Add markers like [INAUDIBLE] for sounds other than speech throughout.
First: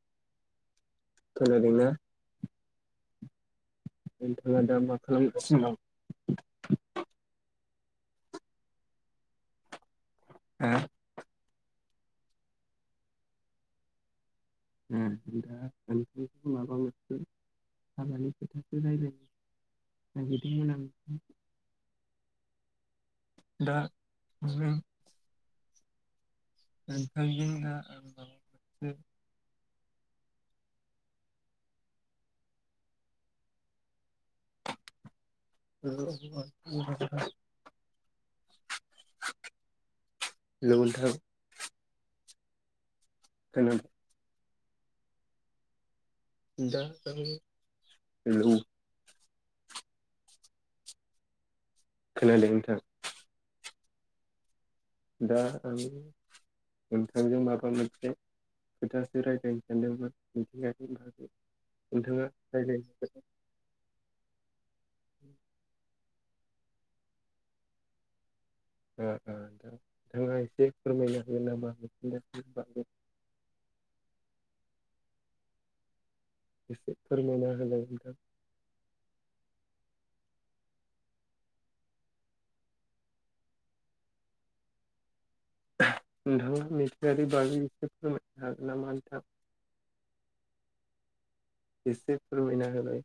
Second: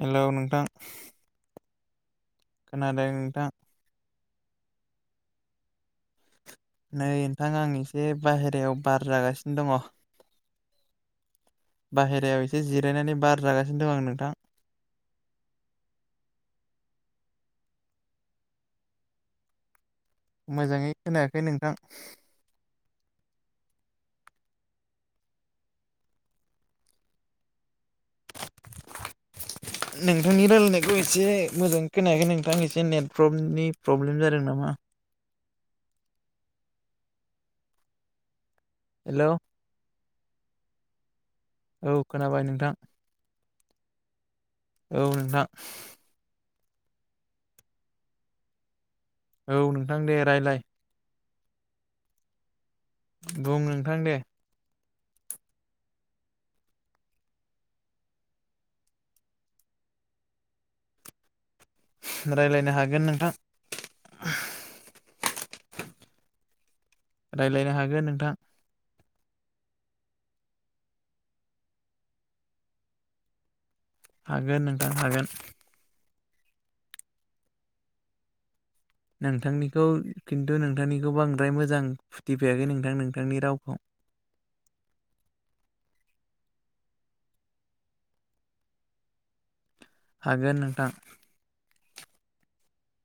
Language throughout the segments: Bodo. हेलौ नोंथां खोनादोंना खोनादों नोंथां नोंथाङा दा मा खालामगासि दं? नै नोंथां आं एसे बाहेरायाव बार जागासिनो दङ ओ बाहेरायाव एसे जिरायनानै बार जागासिनो दं आं नोंथां ओ जिरायदों मोजाङै खोनायाखै नोंथां दा से नोंथांनि रायलायनायखौ एसे मोजाङै खोनायाखै नोंथां एसे नेटवर्कनि प्रब्लेम जादों नामा हेलौ हेलौ हेलौ नोंथां औ खोनाबाय नोंथां खोनादों औ नोंथां दा आं हेलौ औ नोंथां दे रायलाय खोनादों नोंथां बुं नोंथां दे दा आं नोंथांजों माबा मोनसे खोथासो रायज्लायनो सानदोंमोन मिथिंगानि बागै नोंथाङा रायलायनो हागोन रायज्लायनो नोंथां ओ रायलायनो हागोन नोंथां ओ दा नोंथाङा एसे फोरमायनो हागोन नामा मिथिंगानि बागै? हागोन नोंथां हागोन एसे फोरमायना होलाय नोंथां नोंथांनिखौ खिनथु नोंथांनिखौ बांद्राय मोजां फुथिफैयाखै नोंथां नोंथांनि रावखौ [INAUDIBLE] नोंथाङा [UNINTELLIGIBLE] हागोन नामा नोंथां हागोन नोंथां एसे फोरमायना होलाय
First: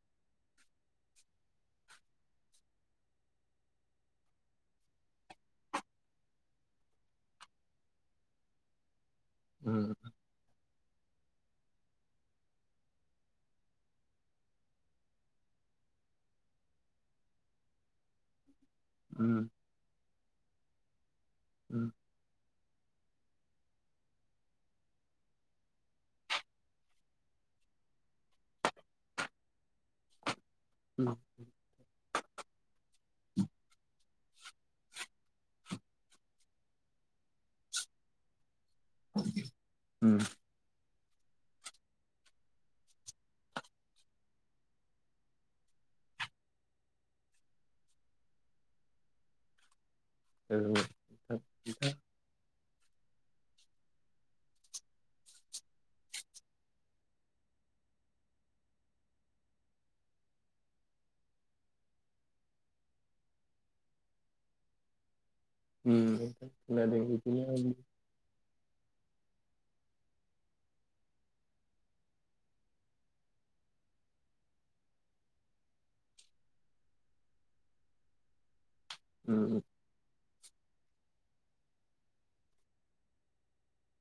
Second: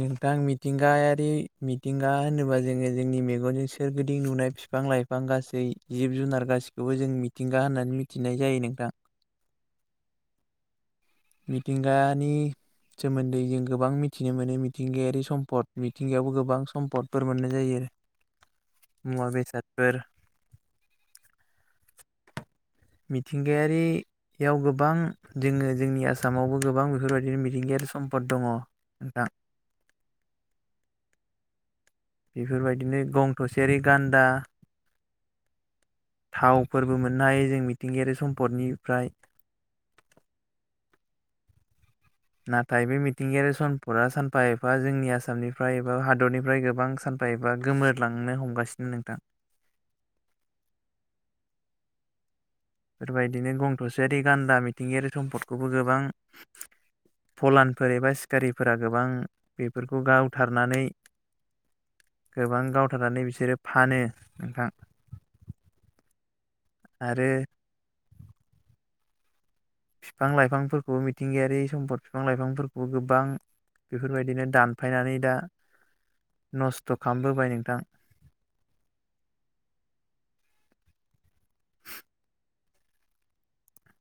नोंथां मिथिंगायारि मिथिंगा होनोबा जोङो जोंनि मेगनजों सोरगिदिं नुनाय बिफां लाइफां गासै जिब जुनार गासैखौबो जों मिथिंगा होननानै मिथिनाय जायो नोंथां उम मिथिंगानि सोमोन्दै जों गोबां मिथिनो मोनो मिथिंगायारि सम्पद मिथिंगायावबो गोबां सम्पदफोर मोननाय जायो [INAUDIBLE] मुवा उम बेसादफोर उम मिथिंगायारियाव गोबां जोङो जोंनि आसामावबो गोबां बेफोरबायदिनो मिथिंगायारि सम्पद दङ नोंथां उम बेफोरबायदिनो गं थसेयारि गानदा थावफोरबो मोननो हायो जों मिथिंगायारि सम्पदनिफ्राय उ नाथाय बे मिथिंगायारि समपदा सानफा एफा जोंनि आसामनिफ्राय एबा हादरनिफ्राय गोबां सानफा गोमोरलांनो हमगासिनो नोंथां औ बेफोरबायदिनो गं थसेयारि गान्दा मिथिंगायारि सम्पदखौबो गोबां फलानफोर एबा सिखारिफोरा गोबां बेफोरखौ गावथारनानै गोबां गावथारनानै बिसोरो फानो नोंथां उम आरो [INAUDIBLE] बिफां लाइफांफोरखौ मिथिंगायारि सम्फद बिफां लाइफांफोरखौबो गोबां बेफोरबायदिनो दानफायनानै दा नस्थ' खालामबोबाय नोंथां उ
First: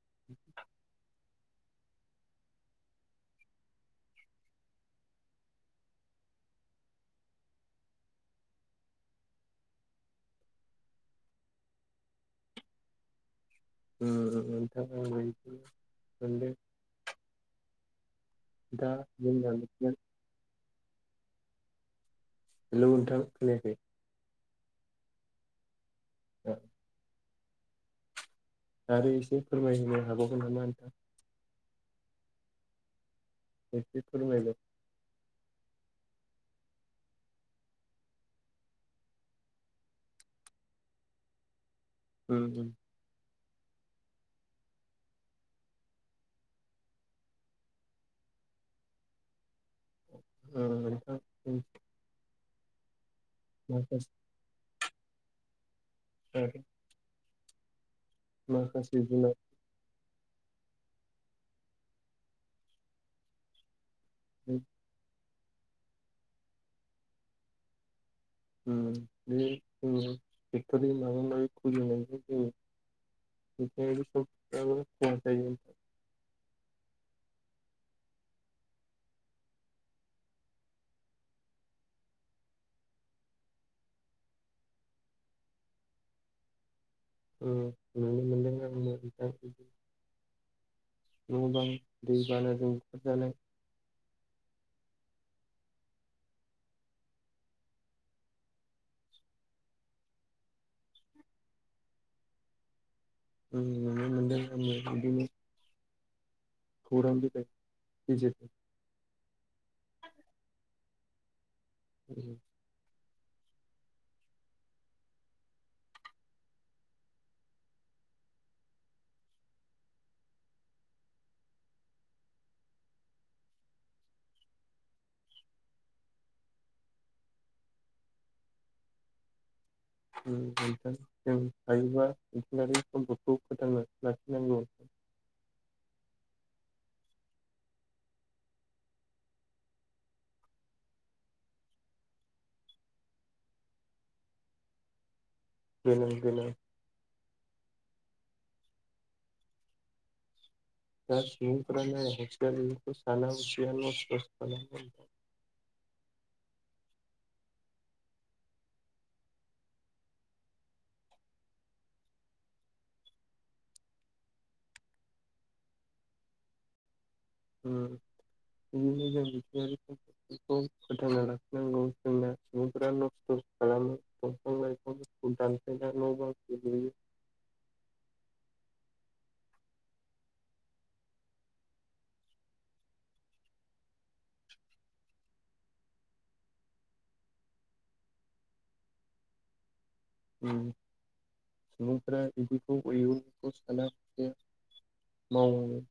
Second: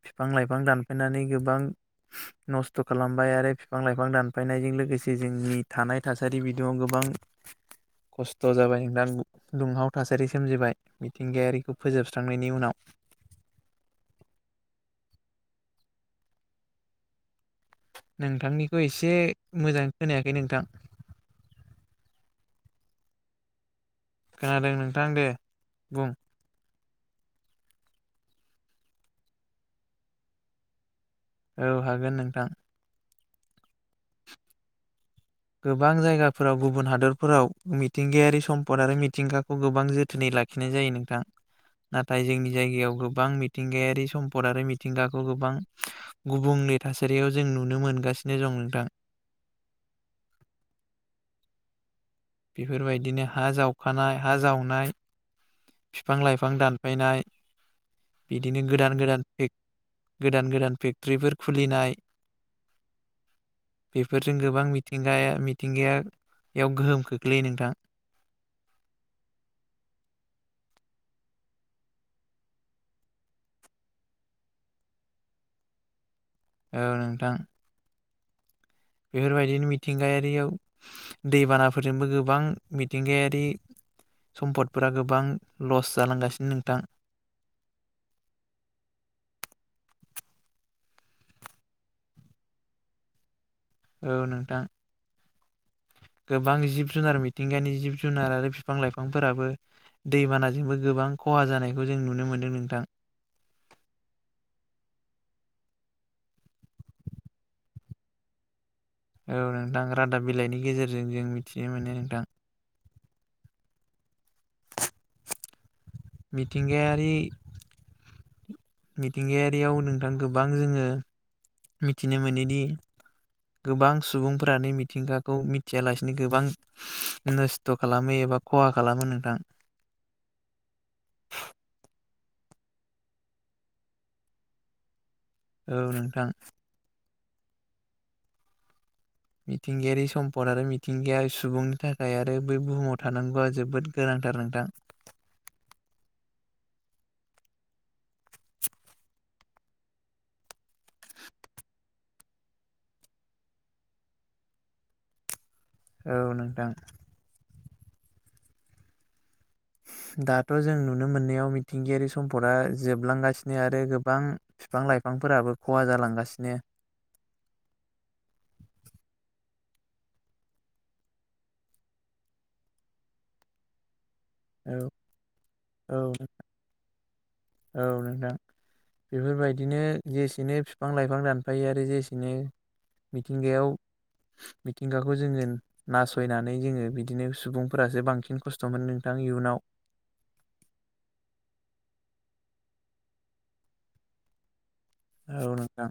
बिफां लाइफां दानफायनानै गोबां नस्थ' खालामबाय आरो बिफां लाइफां दानफायनायजों लोगोसे जोंनि थानाय थासारि बिदुङा गोबां बां खस्थ' जाबाय नोंथां दुंहाव थासारि सोमजिबाय मिथिंगायारिखौ फोजोबस्रांनायनि उनाव [UNINTELLIGIBLE] नोंथांनिखौ दा एसे जोंना मोजां मिथिंगा खोनायाखै नोंथां हेल' नोंथां खोनायाखै खोनादों नोंथां दे बुं [INAUDIBLE] आरो एसे फोरमायनो हाबावगोन नामा नोंथां? औ हागोन नोंथां [UNINTELLIGIBLE] फोरमायदो गोबां जायगाफोराव गुबुन हादरफोराव मिथिंगायारि समपद आरो मिथिंगाखौ गोबां जोथोनै लाखिनाय जायो नोंथां नाथाय उम जोंनि उम जायगायाव गोबां मिथिंगायारि सम्पद आरो मिथिंगाखौ गोबां गुबुंले थासारियाव जों नुनो मोनगासिनो दं। नोंथां अ नोंथां बेफोरबायदिनो हा माखासे जावखानाय हा जावनाय बिफां लाइफां दानफायनाय बिदिनो गोदान माखासे गोदान जुनार पेग गोदान गोदान फेक्ट'रिफोर खुलिनाय बेफोरजों गोबां मिथिंगाया मिथिंगायाव गोहोम खोख्लैयो नोंथां बे ओ फेक्ट'रिं माबा माबि खुलिनाय [UNINTELLIGIBLE] औ नोंथां। बेफोरबायदिनो मिथिंगायारियाव दैबानाफोरजोंबो गोबां मिथिंगायारि समपदफोरा गोबां लस जालांगासिनो नोंथां। [UNINTELLIGIBLE] न' बां दै बानो बुखार जानाय औ नोंथां। गोबां जिब जुनार मिथिंगानि जिब जुनार आरो बिफां लाइफांफोराबो दैबानाजोंबो गोबां खहा जानायखौ जों नुनो मोनो नोंथां। उम नुनो मोनदों आंबो बिदिनो खौरां बिलाइफोरनि गेजेरजों औ नोंथां रादाब बिलाइनि गेजेरजों जों मिथिनो मोनो नोंथां मिथिंगायारि मिथिंगायारियाव नोंथां गोबां जोङो मिथिनो मोनोदि। गोबां सुबुंफोरानो मिथिंगाखौ मिथियालासिनो गोबां नस्थ' खालामो ए बा खहा खालामो नोंथां। उम नोंथां जों हायोबा मिथिंगायारि सम्फदखौ फोथांसो लाखिनांगौ। [UNINTELLIGIBLE] औ नोंथां। मिथिंगायारि सम्पद आरो मिथिंगाया सुबुंनि थाखाय आरो बै बुहुमाव थानांगौआ जोबोद गोनां। थार नोंथां गोनां गोनां। दा सुबुंफोरा नाय [UNINTELLIGIBLE] साना हसिया नस्ट' खालाम औ नोंथां। [UNINTELLIGIBLE] दाथ' जों नुनो मोननायाव मिथिंगायारि सम्फदा जोबलांगासिनो आरो गोबां बिफां-लाइफां फोराबो खहा जालांगासिनो उम। बिदिनो जों मिथिंगायारि समपदफोरखौ फोथांना लाखिनांगौ जोंना सुबुंफोरा नस्थ'। खालामो दंफां औ लाइफांफोरखौ दानफायना औ न' बांखौ लुयो औ नोंथां। बेफोरबायदिनो जेसेनो बिफां लाइफां दानफायो आरो जेसेनो। मिथिंगायाव मिथिंगाखौ जोङो नासयनानै जोङो बिदिनो सुबुंफोरासो बांसिन खस्थ' मोनो नोंथां। आं इयुनाव। उम सुबुंफ्रा बिदिखौ युनखौ साना हसिया औ नोंथां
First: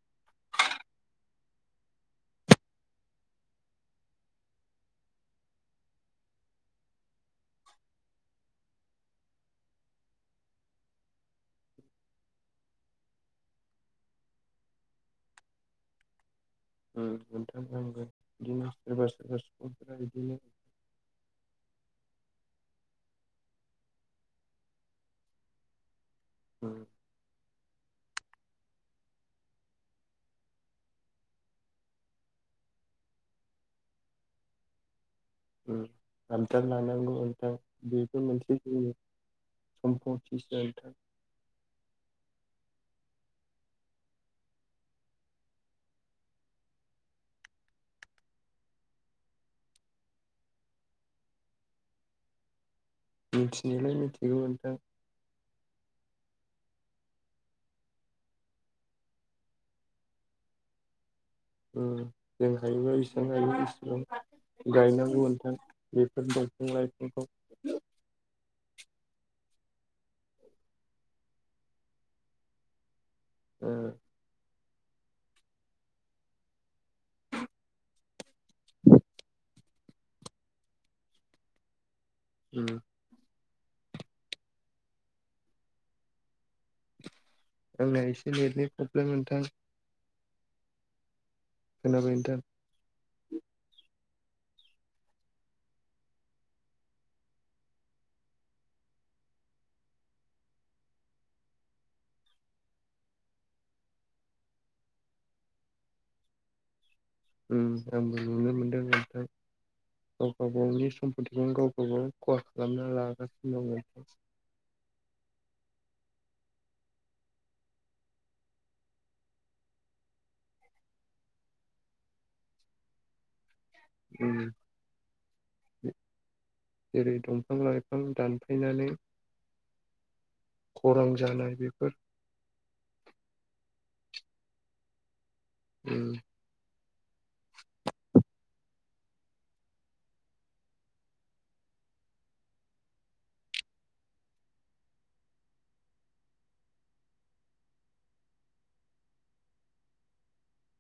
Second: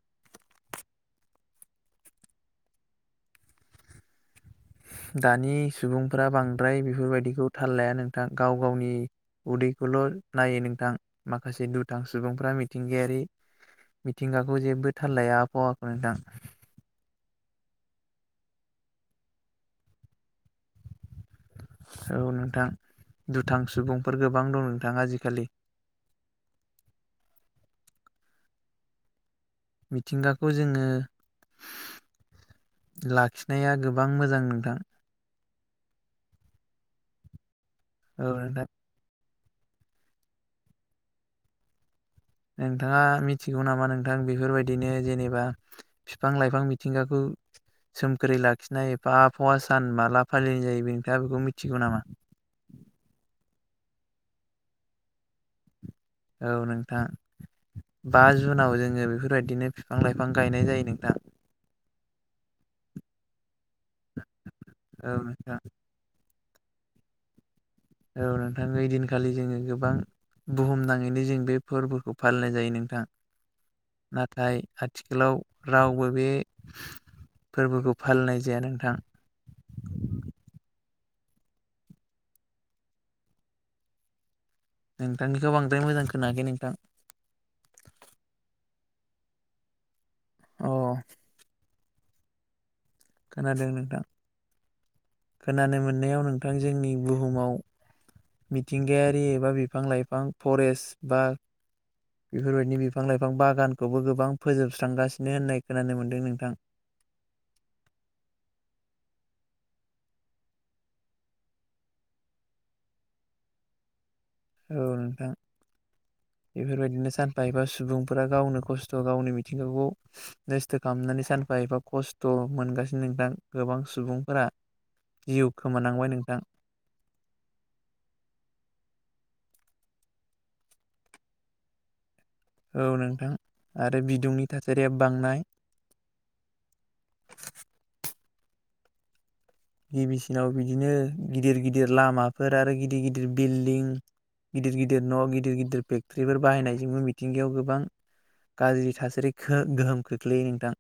दानि सुबुंफोरा बांद्राय बेफोरबायदिखौ थाल लाया नोंथां गाव गावनि। उदैखौल' नायो नोंथां माखासे दुथां सुबुंफ्रा मिथिंगायारि मिथिंगाखौ जेबो थाल लाया आबहावाखौ नोंथां। उम नोंथां नंगौ बिदिनो सोरबा सोरबा सुबुंफोरा बिदिनो। औ नोंथां दुथां सुबुंफोर गोबां दं नोंथां आजिखालि उम। मिथिंगाखौ जोङो। लाखिनाया गोबां मोजां नोंथां। उम आबदाल लानांगौ नोंथां बेबो औ मोनसे नोंथां जोंनि। समफथिसो नोंथां। नोंथाङा मिथिगौ नामा नोंथां बेफोरबायदिनो जेनेबा बिफां लाइफां मिथिंगाखौ। सोमखोरै लाखिनाय एफा आबहावा सान माला फालिनाय जायो नोंथाङा बेखौ मिथिगौ नामा? मिथिनायलाय मिथिगौमोन नोंथां। औ नोंथां बा जुनाव जोङो बेफोरबायदिनो बिफां लाइफां गायनाय जायो नोंथां ओम जों हायोबा इसेबां हायो गायनांगौ नोंथां बेफोर दंफां लाइफांखौ औ नोंथां ओइ दिनखालि जोनि गोबां बुहुम नाङैनो जों बे फोरबोखौ फालिनाय जायो नोंथां ओ नाथाय आथिखालाव रावबो बे फोरबोखौ फालिनाय जाया नोंथां [INAUDIBLE] उम नोंथांनिखौ बांद्राय मोजां खोनाखै नोंथां आंना एसे नेटनि प्रब्लेम नोंथां अ खोनाबाय नोंथां खोनादों नोंथां खोनानो मोननायाव नोंथां जोंनि बुहुमाव मिथिंगायारि एबा बिफां लाइफां फरेस्ट बा बेफोरबायदि बिफां लाइफां बागानखौबो गोबां फोजोबस्रांगासिनो होननाय खोनानो मोन्दों नोंथां उम आंबो नुनो मोनदों नोंथां गाव गावबा-गावनि नि सम्पतिजों गाव गावबागाव खहा खालामना लागासिनो दङ औ नोंथां [INAUDIBLE] बेफोरबायदिनो सानफा एफा सुबुंफोरा गावनो खस्थ गावनि मिथिंगाखौ नस्थ खालामनानै सानफा एफा खस्थ मोनगासिनो नोंथां गोबां सुबुंफोरा उम जिउ खोमानांबाय नोंथां जेरै दंफां लाइफां दानफायनानै खरां जानाय बेफोर औ नोंथां आरो बिदुंनि थासारिया बांनाय उम गिबिसिनाव बिदिनो गिदिर गिदिर लामाफोर आरो गिदिर गिदिर बिल्डिं गिदिर गिदिर न गिदिर गिदिर फेक्टर्रिफोर बाहायनायजोंबो मिथिंगायाव गोबां गाज्रि थासारि गोहोम खोख्लैयो नोंथां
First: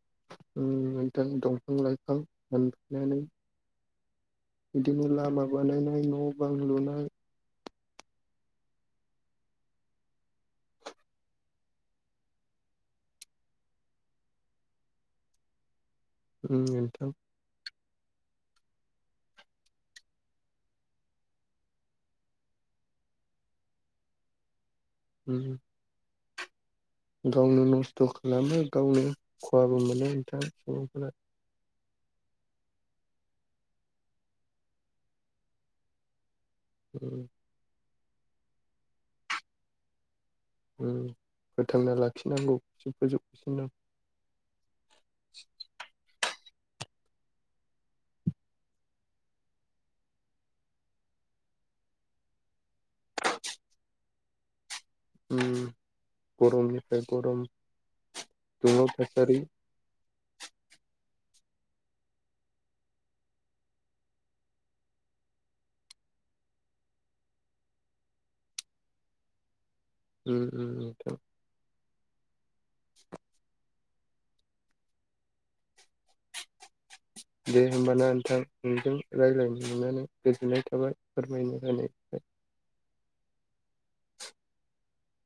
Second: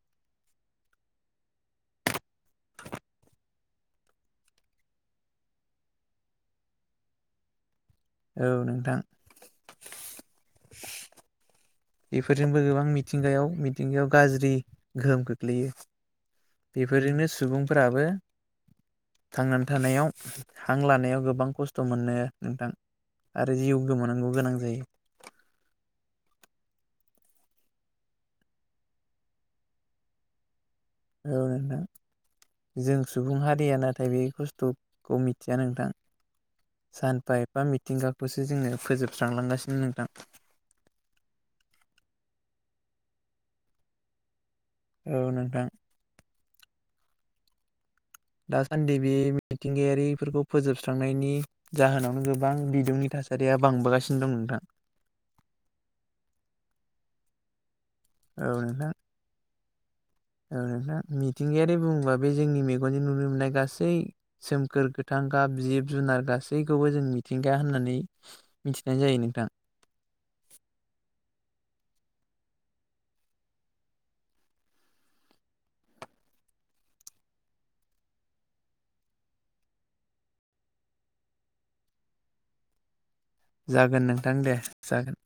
ओ नोंथां दंफां लाइफां दानफायनानै बिदिनो लामा बानायनाय न बां लुनाय औ नोंथां बेफोरजोंबो गोबां मिथिंगायाव मिथिंगायाव गाज्रि गोहोम खख्लैयो उम नोंथां बेफोरजोंनो सुबुंफोराबो थांनानै थानायाव हां लानायाव गोबां खस्थ मोनो नोंथां आरो जिउ गोमानांगौ गोनां जायो उम गावनो नस्थ खालामो गावनो खहाबो मोनो नोंथां औ नोंथां जों सुबुं हारिया नाथाय बे खस्थखौ मिथिया नोंथां उम सानफा एफा मिथिंगाखौसो जोंनो फोजोबस्रांलांगासिनो नोंथां फोथांना लाखिनांगौआ फोजोबगासिनो औ नोंथां दासान्दि बे मिथिंगायारिफोरखौ फोजोबस्रांनायनि जाहोनावनो गोबां बिदुंनि थाखाय थासारिया बांबोगासिनो दं नोंथां गरमनिफ्राय गरम औ दुंहाव नोंथां थासारि औ नोंथां मि मिथिंगायारि बुङोबा बे जोंनि मेगनजों नुनो मोननाय गासै सोमखोर गोथां गाब जिब जुनार गा गासैखौबो जों मिथिंगाया होननानै मिथिनाय जायो नोंथां उम उम उम नोंथां। दे होमबाना नोंथां नोंजों रायज्लायनो मोननानै गोजोननाय थाबाय फोरमायनो होनाय। जागोन नोंथां दे जागोन।